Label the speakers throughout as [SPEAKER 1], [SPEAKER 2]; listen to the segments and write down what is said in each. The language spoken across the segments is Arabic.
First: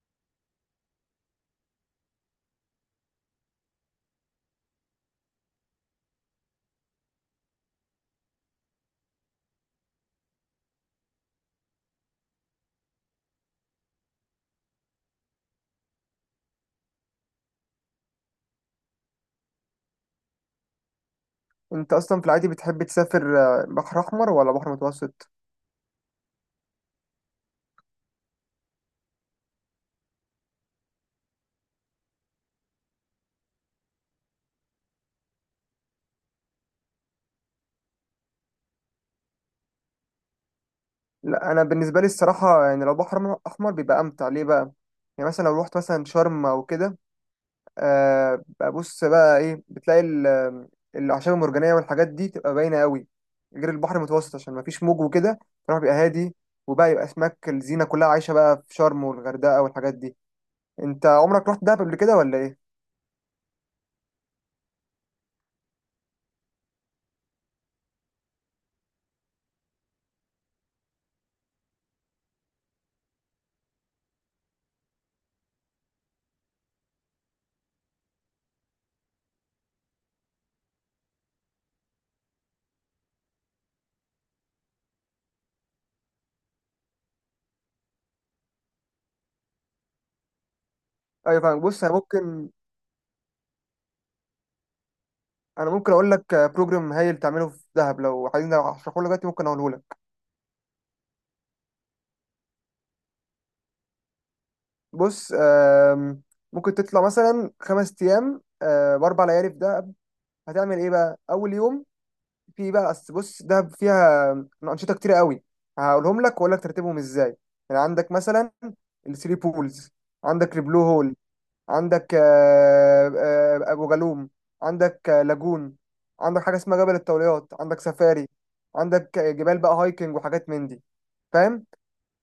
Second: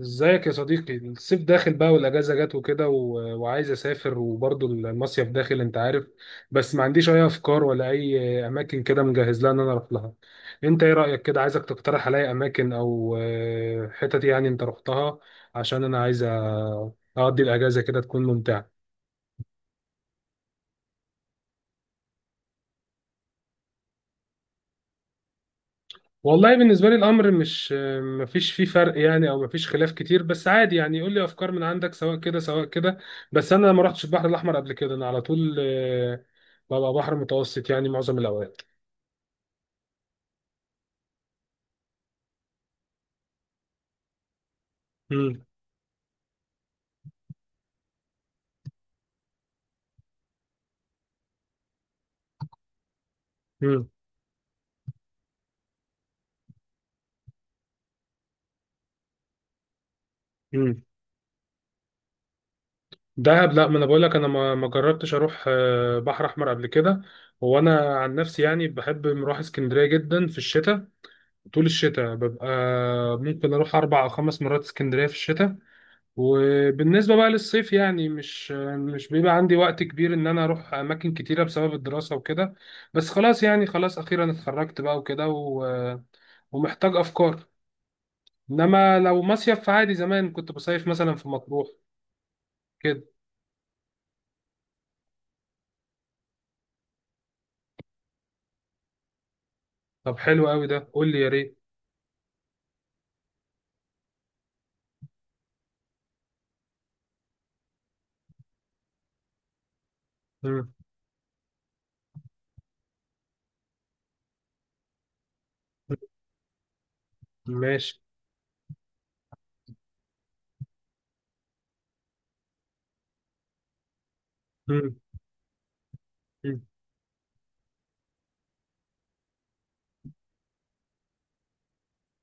[SPEAKER 1] ازيك يا صديقي؟ الصيف داخل بقى والاجازه جت وكده وعايز اسافر وبرضه المصيف داخل، انت عارف. بس ما عنديش اي افكار ولا اي اماكن كده مجهز لها ان انا اروح لها. انت ايه رايك؟ كده عايزك تقترح عليا اماكن او حتت يعني انت رحتها. عشان انا عايز اقضي الاجازه كده تكون ممتعه.
[SPEAKER 2] انت اصلا في العادي بتحب تسافر، بحر احمر ولا بحر متوسط؟
[SPEAKER 1] والله بالنسبة لي الأمر مش مفيش فيه فرق يعني، أو مفيش خلاف كتير. بس عادي يعني يقول لي أفكار من عندك، سواء كده سواء كده. بس أنا ما رحتش البحر الأحمر قبل كده، أنا على طول ببقى بحر متوسط يعني معظم الأوقات.
[SPEAKER 2] لا، انا بالنسبه لي الصراحه يعني لو بحر احمر بيبقى امتع ليه بقى. يعني
[SPEAKER 1] مم.
[SPEAKER 2] مثلا لو رحت مثلا شرم او كده. آه بقى بص بقى ايه، بتلاقي الاعشاب المرجانيه والحاجات دي تبقى باينه قوي غير
[SPEAKER 1] مم.
[SPEAKER 2] البحر المتوسط، عشان ما فيش موج وكده. فالبحر بيبقى هادي، وبقى يبقى اسماك الزينه كلها عايشه بقى في شرم والغردقه والحاجات دي.
[SPEAKER 1] مم.
[SPEAKER 2] انت عمرك رحت دهب قبل كده ولا ايه؟
[SPEAKER 1] دهب؟ لا، ما أنا بقول لك أنا ما جربتش أروح بحر أحمر قبل كده. وأنا عن نفسي يعني بحب أروح اسكندرية جدا في الشتاء، طول الشتاء ببقى ممكن أروح أربع أو خمس مرات اسكندرية في الشتاء. وبالنسبة بقى للصيف يعني مش بيبقى عندي وقت كبير ان انا اروح اماكن كتيرة بسبب الدراسة وكده. بس خلاص يعني خلاص اخيرا اتخرجت بقى وكده و... ومحتاج افكار. انما لو مصيف فعادي، زمان كنت بصيف مثلا في
[SPEAKER 2] ايوه، فاهم.
[SPEAKER 1] مطروح
[SPEAKER 2] بص، انا ممكن
[SPEAKER 1] كده.
[SPEAKER 2] انا ممكن اقول لك بروجرام هايل تعمله في دهب لو عايزين. لو هشرحه لك دلوقتي، ممكن اقوله لك.
[SPEAKER 1] طب حلو قوي ده، قول لي يا ريت.
[SPEAKER 2] بص، ممكن تطلع مثلا 5 ايام ب4 ليالي في دهب.
[SPEAKER 1] مم.
[SPEAKER 2] هتعمل ايه بقى اول يوم؟ في بقى أصل، بص، دهب فيها انشطه كتير قوي، هقولهم لك واقول لك ترتيبهم ازاي. يعني
[SPEAKER 1] ماشي.
[SPEAKER 2] عندك مثلا الثري بولز، عندك البلو هول، عندك ابو جالوم،
[SPEAKER 1] مم.
[SPEAKER 2] عندك لاجون، عندك حاجه
[SPEAKER 1] مم.
[SPEAKER 2] اسمها جبل الطوليات، عندك سفاري، عندك جبال بقى هايكنج وحاجات من دي، فاهم.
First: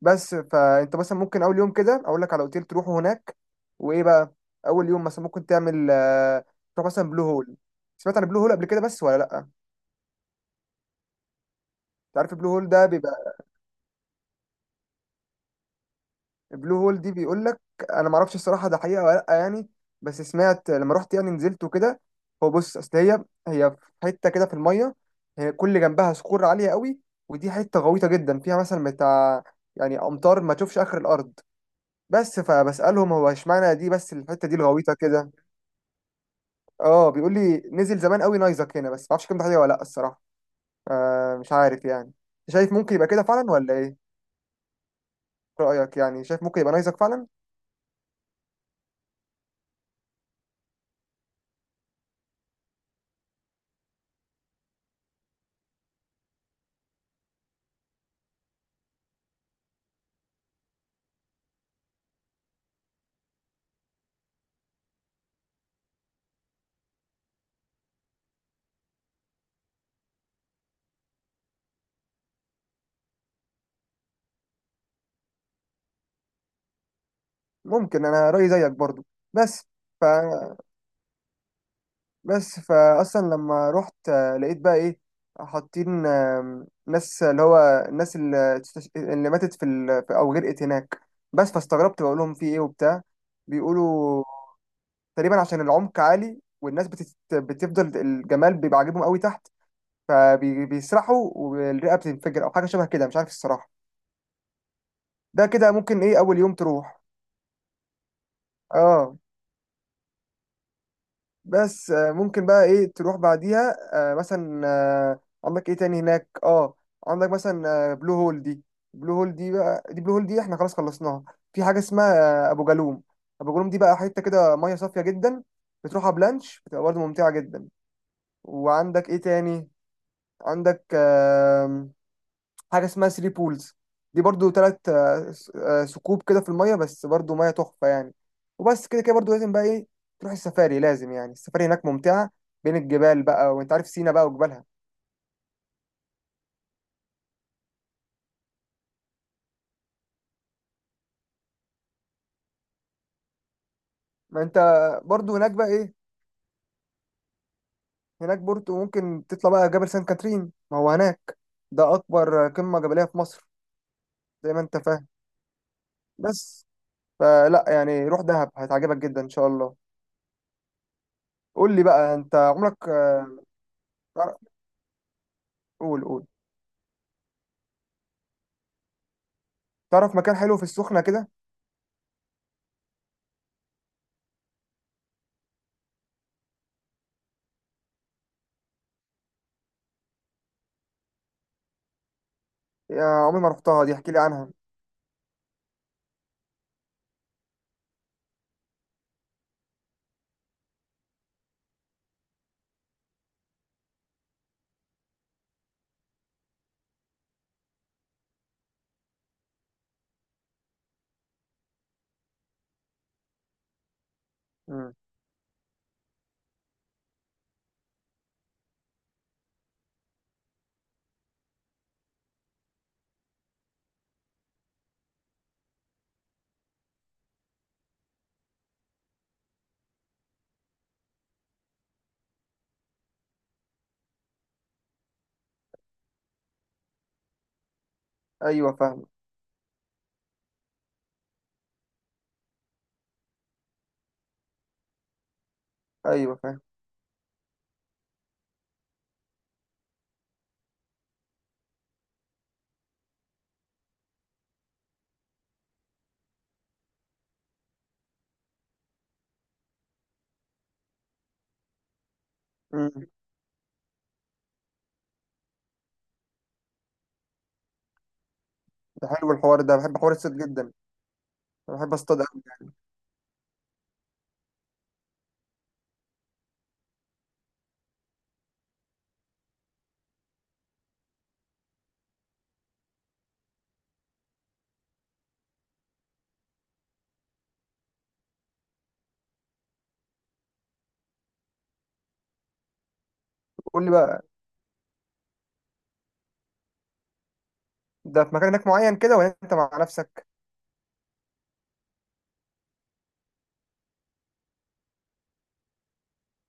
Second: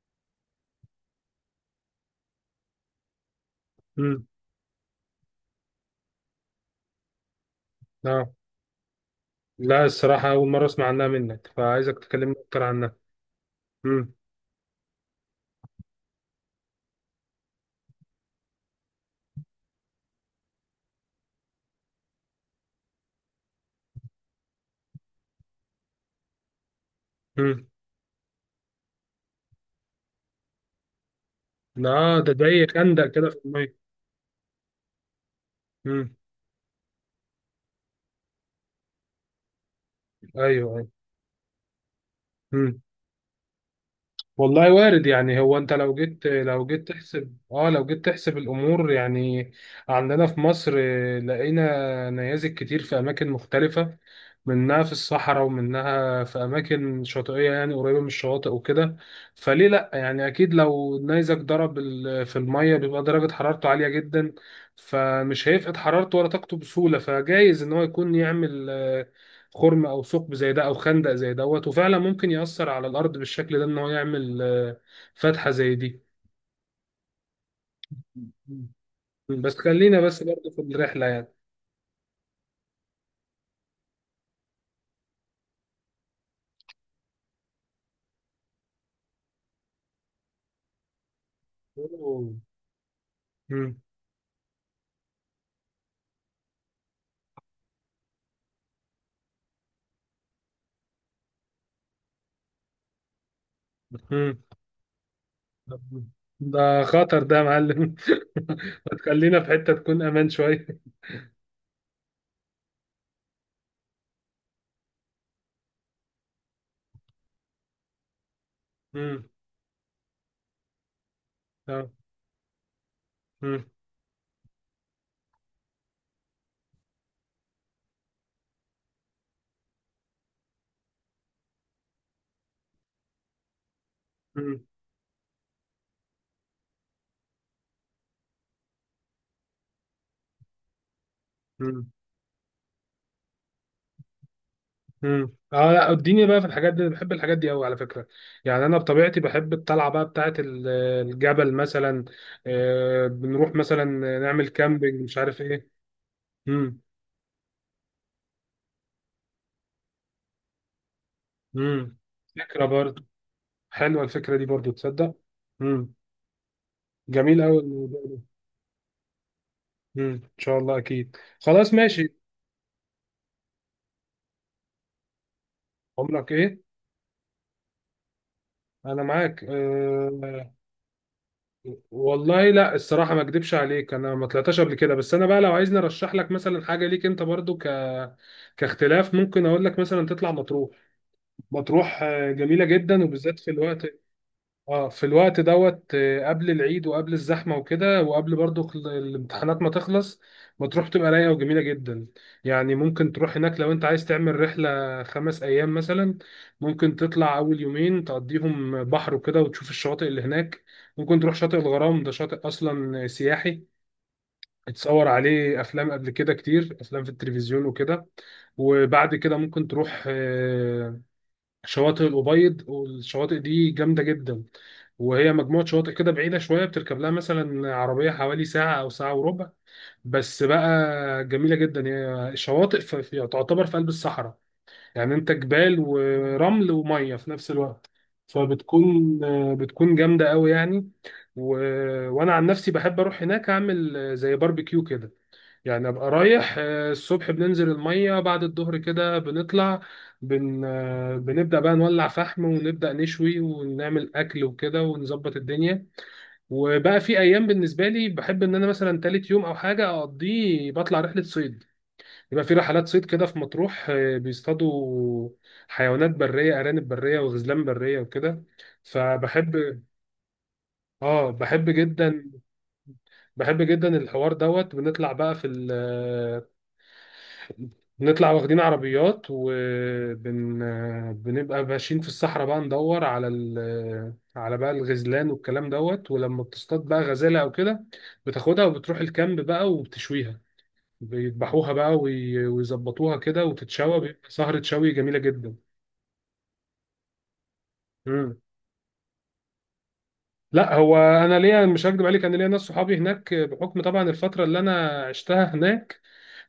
[SPEAKER 2] بس فانت مثلا ممكن اول يوم كده اقول لك على اوتيل تروحه هناك، وايه
[SPEAKER 1] مم.
[SPEAKER 2] بقى. اول يوم مثلا ممكن تعمل تروح مثلا بلو هول. سمعت عن
[SPEAKER 1] اه.
[SPEAKER 2] بلو هول قبل كده بس ولا لا انت؟
[SPEAKER 1] لا، الصراحة أول مرة أسمع عنها منك، فعايزك
[SPEAKER 2] عارف
[SPEAKER 1] تكلمني
[SPEAKER 2] البلو
[SPEAKER 1] أكتر
[SPEAKER 2] هول ده
[SPEAKER 1] عنها.
[SPEAKER 2] بيبقى.
[SPEAKER 1] مم.
[SPEAKER 2] بلو هول دي بيقول لك، انا ما اعرفش الصراحه ده حقيقه ولا لا يعني، بس سمعت لما رحت يعني نزلت وكده. هو بص، اصل هي في حته كده في الميه، هي كل جنبها صخور عاليه قوي، ودي
[SPEAKER 1] مم.
[SPEAKER 2] حته غويطه جدا فيها، مثلا بتاع، يعني امتار ما تشوفش اخر الارض.
[SPEAKER 1] لا، ده
[SPEAKER 2] بس
[SPEAKER 1] زي خندق
[SPEAKER 2] فبسالهم، هو
[SPEAKER 1] كده في المية.
[SPEAKER 2] اشمعنى دي بس الحته دي الغويطه كده؟
[SPEAKER 1] مم.
[SPEAKER 2] اه، بيقول لي نزل زمان قوي نايزك هنا، بس ما اعرفش كام ده حقيقه ولا لا الصراحه.
[SPEAKER 1] أيوه.
[SPEAKER 2] مش عارف يعني. شايف
[SPEAKER 1] أيوه،
[SPEAKER 2] ممكن يبقى كده فعلا ولا ايه؟
[SPEAKER 1] والله وارد يعني. هو انت لو
[SPEAKER 2] رايك يعني،
[SPEAKER 1] جيت،
[SPEAKER 2] شايف ممكن
[SPEAKER 1] لو
[SPEAKER 2] يبقى
[SPEAKER 1] جيت
[SPEAKER 2] نايزك فعلا؟
[SPEAKER 1] تحسب، اه، لو جيت تحسب الامور يعني. عندنا في مصر لقينا نيازك كتير في اماكن مختلفة، منها في الصحراء ومنها في أماكن شاطئية يعني قريبة من الشواطئ وكده. فليه لأ؟ يعني أكيد لو النيزك ضرب في المية، بيبقى درجة حرارته عالية جدا، فمش هيفقد حرارته ولا طاقته بسهولة. فجايز إن هو يكون يعمل خرم أو ثقب زي ده أو خندق زي دوت. وفعلا ممكن يأثر على الأرض بالشكل ده، إن هو يعمل فتحة زي دي.
[SPEAKER 2] ممكن، انا رايي زيك برضو.
[SPEAKER 1] مم. بس
[SPEAKER 2] بس
[SPEAKER 1] خلينا
[SPEAKER 2] ف
[SPEAKER 1] بس برضه في الرحلة يعني.
[SPEAKER 2] بس فاصلا لما رحت، لقيت بقى ايه؟ حاطين، ناس اللي هو الناس اللي، اللي ماتت في، في او غرقت هناك. بس فاستغربت، بقول لهم
[SPEAKER 1] أوه.
[SPEAKER 2] في ايه وبتاع.
[SPEAKER 1] مم.
[SPEAKER 2] بيقولوا تقريبا عشان العمق عالي، والناس بتفضل الجمال بيبقى عاجبهم قوي تحت، فبيسرحوا والرئه بتنفجر او حاجه شبه كده، مش عارف الصراحه.
[SPEAKER 1] مم.
[SPEAKER 2] ده كده، ممكن ايه اول يوم
[SPEAKER 1] ده
[SPEAKER 2] تروح.
[SPEAKER 1] خطر ده يا معلم. ما
[SPEAKER 2] اه،
[SPEAKER 1] تخلينا في حتة تكون امان شوية.
[SPEAKER 2] بس ممكن بقى ايه تروح بعديها. مثلا عندك ايه تاني هناك، عندك مثلا، بلو هول دي. بلو
[SPEAKER 1] امم.
[SPEAKER 2] هول دي بقى دي بلو هول دي احنا خلاص خلصناها. في حاجه
[SPEAKER 1] اه.
[SPEAKER 2] اسمها ابو جالوم. ابو
[SPEAKER 1] امم.
[SPEAKER 2] جالوم دي بقى حته كده، ميه صافيه جدا، بتروحها بلانش، بتبقى برضه ممتعه جدا. وعندك ايه تاني؟ عندك حاجه اسمها ثري بولز، دي برضو
[SPEAKER 1] امم.
[SPEAKER 2] تلات ثقوب كده في الميه، بس برضو ميه تحفه يعني. وبس كده كده برضو، لازم بقى ايه، تروح السفاري، لازم يعني، السفاري هناك
[SPEAKER 1] امم.
[SPEAKER 2] ممتعه، بين الجبال بقى، وانت عارف سينا بقى وجبالها.
[SPEAKER 1] امم. اه لا، اديني بقى في الحاجات دي، أنا بحب الحاجات دي قوي على فكرة. يعني انا بطبيعتي بحب الطلعة بقى بتاعة الجبل مثلا. بنروح مثلا
[SPEAKER 2] ما
[SPEAKER 1] نعمل
[SPEAKER 2] انت
[SPEAKER 1] كامبينج، مش
[SPEAKER 2] برضو
[SPEAKER 1] عارف
[SPEAKER 2] هناك بقى
[SPEAKER 1] ايه.
[SPEAKER 2] ايه.
[SPEAKER 1] امم.
[SPEAKER 2] هناك برضو ممكن تطلع بقى جبل سان كاترين، ما هو هناك ده
[SPEAKER 1] امم.
[SPEAKER 2] اكبر
[SPEAKER 1] فكرة
[SPEAKER 2] قمه
[SPEAKER 1] برضه،
[SPEAKER 2] جبليه في مصر،
[SPEAKER 1] حلوة الفكرة دي
[SPEAKER 2] زي ما
[SPEAKER 1] برضه،
[SPEAKER 2] انت فاهم
[SPEAKER 1] تصدق. امم.
[SPEAKER 2] بس.
[SPEAKER 1] جميل قوي
[SPEAKER 2] فلا
[SPEAKER 1] الموضوع
[SPEAKER 2] يعني، روح
[SPEAKER 1] ده.
[SPEAKER 2] دهب هتعجبك جدا ان شاء الله.
[SPEAKER 1] امم، ان شاء الله اكيد، خلاص
[SPEAKER 2] قول لي بقى،
[SPEAKER 1] ماشي.
[SPEAKER 2] انت عمرك تعرف- قول قول،
[SPEAKER 1] عمرك ايه؟ انا معاك
[SPEAKER 2] تعرف مكان حلو في السخنه كده؟
[SPEAKER 1] والله لا الصراحة ما اكدبش عليك، انا ما طلعتش قبل كده. بس انا بقى لو عايزني ارشح لك مثلا حاجة ليك انت برضو، كاختلاف، ممكن اقول لك مثلا تطلع مطروح. مطروح جميلة جدا،
[SPEAKER 2] يا
[SPEAKER 1] وبالذات
[SPEAKER 2] عمري ما
[SPEAKER 1] في
[SPEAKER 2] رحتها
[SPEAKER 1] الوقت،
[SPEAKER 2] دي، احكي لي عنها.
[SPEAKER 1] اه، في الوقت دوت قبل العيد وقبل الزحمه وكده، وقبل برضو الامتحانات ما تخلص، بتروح تبقى رايقه وجميله جدا. يعني ممكن تروح هناك لو انت عايز تعمل رحله 5 ايام مثلا. ممكن تطلع اول يومين تقضيهم بحر وكده وتشوف الشواطئ اللي هناك. ممكن تروح شاطئ الغرام، ده شاطئ اصلا سياحي،
[SPEAKER 2] مم.
[SPEAKER 1] اتصور عليه افلام قبل كده، كتير افلام في التلفزيون وكده. وبعد كده ممكن تروح شواطئ الأبيض، والشواطئ دي جامدة جدا. وهي مجموعة شواطئ كده بعيدة شوية، بتركب لها مثلا عربية حوالي ساعة أو ساعة وربع، بس بقى جميلة جدا. هي شواطئ تعتبر في قلب الصحراء. يعني أنت جبال ورمل ومية في نفس الوقت،
[SPEAKER 2] ايوه، فاهم.
[SPEAKER 1] فبتكون بتكون جامدة قوي يعني. و... وأنا عن نفسي بحب أروح هناك أعمل زي باربيكيو كده. يعني ابقى
[SPEAKER 2] ايوه،
[SPEAKER 1] رايح
[SPEAKER 2] فاهم.
[SPEAKER 1] الصبح، بننزل الميه، بعد الظهر كده بنطلع، بن آه، بنبدا بقى نولع فحم ونبدا نشوي ونعمل اكل وكده ونظبط الدنيا. وبقى في ايام بالنسبه لي بحب ان انا مثلا تالت يوم او حاجه اقضيه بطلع رحله صيد. يبقى في رحلات صيد
[SPEAKER 2] مم.
[SPEAKER 1] كده في مطروح بيصطادوا حيوانات بريه، ارانب بريه وغزلان بريه وكده.
[SPEAKER 2] ده حلو الحوار ده،
[SPEAKER 1] فبحب،
[SPEAKER 2] بحب حوار الصيد جدا.
[SPEAKER 1] اه بحب
[SPEAKER 2] أنا بحب اصطاد
[SPEAKER 1] جدا،
[SPEAKER 2] قوي.
[SPEAKER 1] بحب جدا الحوار دوت. بنطلع بقى في نطلع واخدين عربيات، بنبقى ماشيين في الصحراء بقى ندور على على بقى الغزلان والكلام دوت. ولما بتصطاد بقى غزالة او كده بتاخدها وبتروح الكامب بقى وبتشويها، بيذبحوها بقى ويظبطوها كده
[SPEAKER 2] قول لي
[SPEAKER 1] وتتشوى،
[SPEAKER 2] بقى،
[SPEAKER 1] بيبقى سهرة شوي جميلة جدا.
[SPEAKER 2] ده في
[SPEAKER 1] مم.
[SPEAKER 2] مكان هناك معين كده ولا انت مع نفسك؟
[SPEAKER 1] لا هو انا ليا، مش هكدب عليك، انا ليا ناس صحابي هناك بحكم طبعا الفترة اللي انا عشتها هناك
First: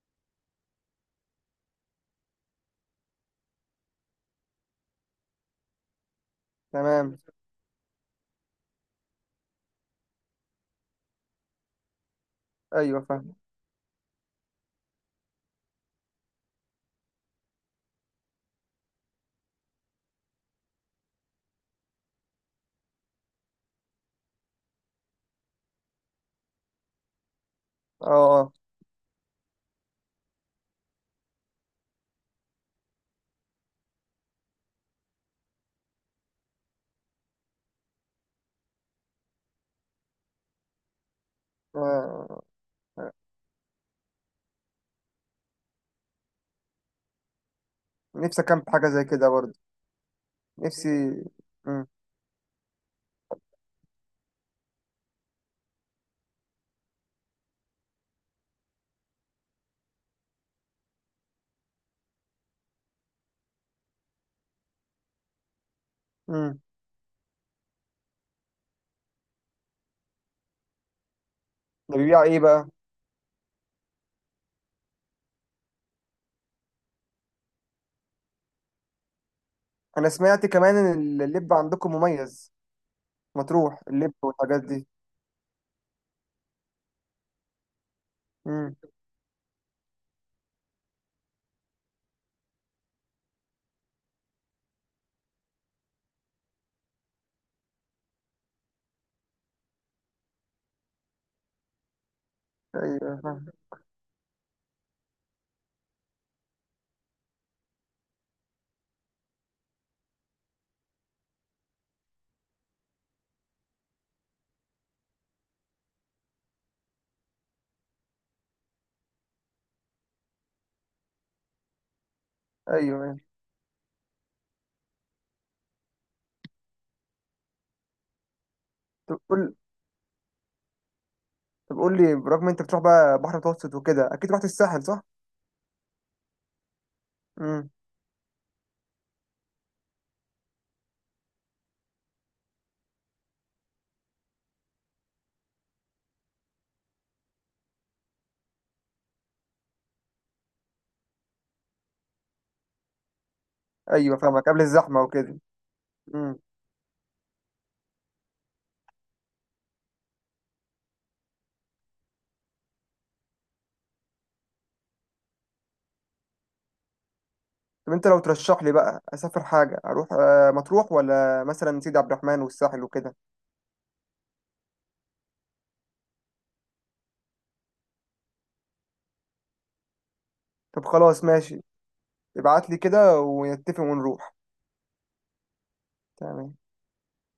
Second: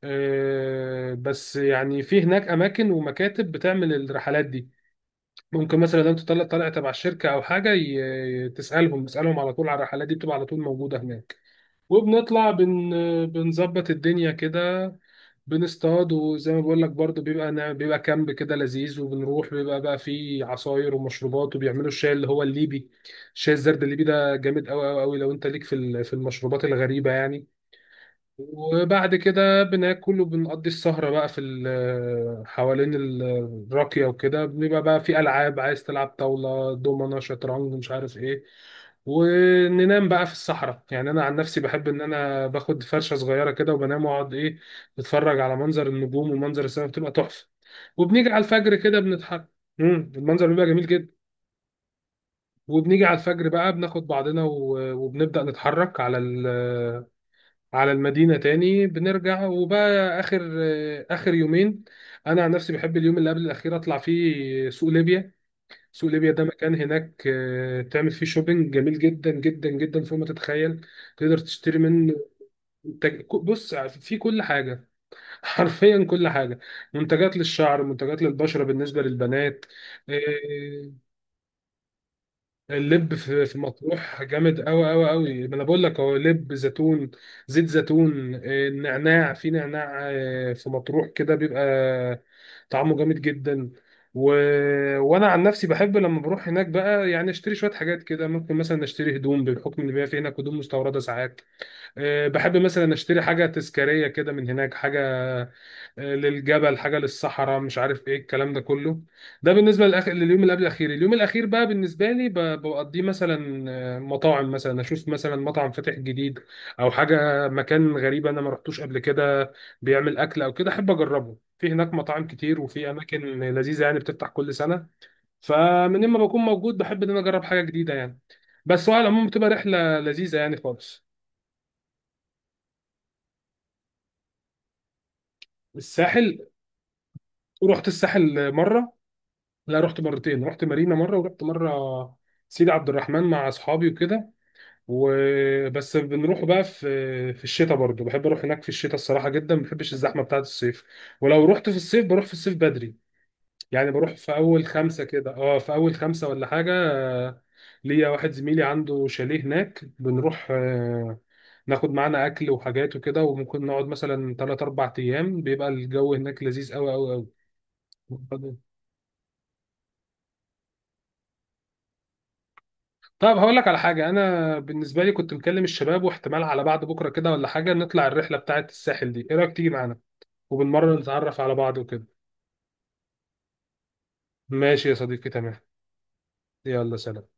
[SPEAKER 1] بس يعني في هناك اماكن ومكاتب بتعمل الرحلات دي. ممكن مثلا لو انت طالع، تبع
[SPEAKER 2] تمام.
[SPEAKER 1] الشركه او حاجه، تسالهم، تسالهم على طول على الرحلات دي بتبقى على طول موجوده هناك. وبنطلع بن
[SPEAKER 2] ايوه، فاهم.
[SPEAKER 1] بنظبط الدنيا كده، بنصطاد. وزي ما بقول لك برضو بيبقى بيبقى كامب كده لذيذ. وبنروح بيبقى بقى فيه عصاير ومشروبات، وبيعملوا الشاي اللي هو الليبي، الشاي الزرد الليبي، ده جامد قوي قوي قوي لو انت ليك في في المشروبات الغريبه يعني.
[SPEAKER 2] اه. آه.
[SPEAKER 1] وبعد كده بناكل وبنقضي السهرة بقى في حوالين الراكية وكده. بيبقى بقى في ألعاب، عايز تلعب طاولة دومنة شطرنج مش عارف إيه. وننام بقى في الصحراء. يعني أنا عن نفسي بحب إن
[SPEAKER 2] آه.
[SPEAKER 1] أنا باخد
[SPEAKER 2] آه.
[SPEAKER 1] فرشة صغيرة كده وبنام، وأقعد إيه، بتفرج على منظر النجوم ومنظر السماء، بتبقى تحفة. وبنيجي
[SPEAKER 2] نفسي
[SPEAKER 1] على
[SPEAKER 2] اكمل
[SPEAKER 1] الفجر
[SPEAKER 2] حاجه
[SPEAKER 1] كده
[SPEAKER 2] زي كده
[SPEAKER 1] بنتحرك.
[SPEAKER 2] برضه.
[SPEAKER 1] مم، المنظر بيبقى جميل
[SPEAKER 2] نفسي.
[SPEAKER 1] جدا.
[SPEAKER 2] مم.
[SPEAKER 1] وبنيجي على الفجر بقى بناخد بعضنا وبنبدأ نتحرك على على المدينة تاني بنرجع. وبقى آخر آخر يومين، أنا عن نفسي بحب اليوم اللي قبل الأخير أطلع فيه سوق ليبيا. سوق ليبيا ده
[SPEAKER 2] مم.
[SPEAKER 1] مكان هناك تعمل فيه شوبينج جميل جدا جدا جدا فوق ما تتخيل. تقدر تشتري
[SPEAKER 2] ده
[SPEAKER 1] منه
[SPEAKER 2] بيبيع ايه بقى؟
[SPEAKER 1] بص، في كل حاجة. حرفيا كل حاجة، منتجات للشعر، منتجات للبشرة بالنسبة للبنات.
[SPEAKER 2] انا سمعت كمان
[SPEAKER 1] آه،
[SPEAKER 2] ان اللب عندكم مميز.
[SPEAKER 1] اللب في في
[SPEAKER 2] مطروح اللب
[SPEAKER 1] مطروح جامد
[SPEAKER 2] والحاجات دي.
[SPEAKER 1] قوي قوي قوي، ما انا بقول لك، هو لب زيتون، زيت زيتون
[SPEAKER 2] مم.
[SPEAKER 1] نعناع، في نعناع في مطروح كده بيبقى طعمه جامد جدا. و... وانا عن نفسي بحب لما بروح هناك بقى، يعني اشتري شويه حاجات كده. ممكن مثلا اشتري هدوم بحكم ان بيبقى في هناك هدوم مستورده ساعات. بحب مثلا
[SPEAKER 2] ايوه،
[SPEAKER 1] اشتري حاجه
[SPEAKER 2] فاهم.
[SPEAKER 1] تذكاريه كده من هناك، حاجه للجبل، حاجه للصحراء، مش عارف ايه الكلام ده كله. ده بالنسبه لليوم اللي قبل الاخير. اليوم الاخير بقى بالنسبه لي بقضيه مثلا مطاعم. مثلا اشوف مثلا مطعم فاتح جديد او حاجه، مكان غريب انا ما رحتوش قبل كده بيعمل اكل او كده، احب اجربه. في هناك مطاعم كتير وفي
[SPEAKER 2] ايوه، أيوة.
[SPEAKER 1] اماكن لذيذه يعني بتفتح كل سنه، فمن ما بكون موجود بحب ان انا اجرب حاجه جديده يعني. بس هو على
[SPEAKER 2] طب
[SPEAKER 1] العموم بتبقى
[SPEAKER 2] قول
[SPEAKER 1] رحله لذيذه يعني خالص.
[SPEAKER 2] طب قول لي برغم انت بتروح بقى بحر متوسط وكده، اكيد رحت الساحل،
[SPEAKER 1] الساحل؟
[SPEAKER 2] صح؟
[SPEAKER 1] رحت الساحل مره. لا، رحت مرتين، رحت مارينا مره ورحت مره سيدي عبد الرحمن مع اصحابي وكده. وبس بنروح بقى في الشتاء برضو، بحب اروح هناك في الشتاء الصراحه جدا، ما بحبش الزحمه بتاعه الصيف. ولو رحت في الصيف بروح في الصيف بدري يعني، بروح
[SPEAKER 2] ايوه
[SPEAKER 1] في
[SPEAKER 2] فاهمك، قبل
[SPEAKER 1] اول
[SPEAKER 2] الزحمه
[SPEAKER 1] خمسه كده،
[SPEAKER 2] وكده.
[SPEAKER 1] اه في اول خمسه
[SPEAKER 2] امم.
[SPEAKER 1] ولا حاجه ليا واحد زميلي عنده شاليه هناك، بنروح ناخد معانا اكل وحاجات وكده وممكن نقعد مثلا 3 4 ايام، بيبقى الجو هناك لذيذ قوي قوي
[SPEAKER 2] طب انت لو
[SPEAKER 1] قوي.
[SPEAKER 2] ترشح لي بقى اسافر حاجه، اروح مطروح ولا مثلا سيدي عبد الرحمن والساحل وكده؟
[SPEAKER 1] طب هقول لك على حاجة، أنا بالنسبة لي كنت مكلم الشباب، واحتمال على بعد بكرة كده ولا حاجة نطلع الرحلة بتاعة الساحل دي، إيه رأيك تيجي معانا؟
[SPEAKER 2] طب
[SPEAKER 1] وبالمرة
[SPEAKER 2] خلاص،
[SPEAKER 1] نتعرف على
[SPEAKER 2] ماشي.
[SPEAKER 1] بعض وكده.
[SPEAKER 2] ابعت لي كده ونتفق ونروح.
[SPEAKER 1] ماشي يا صديقي، تمام.
[SPEAKER 2] تمام.
[SPEAKER 1] يلا سلام.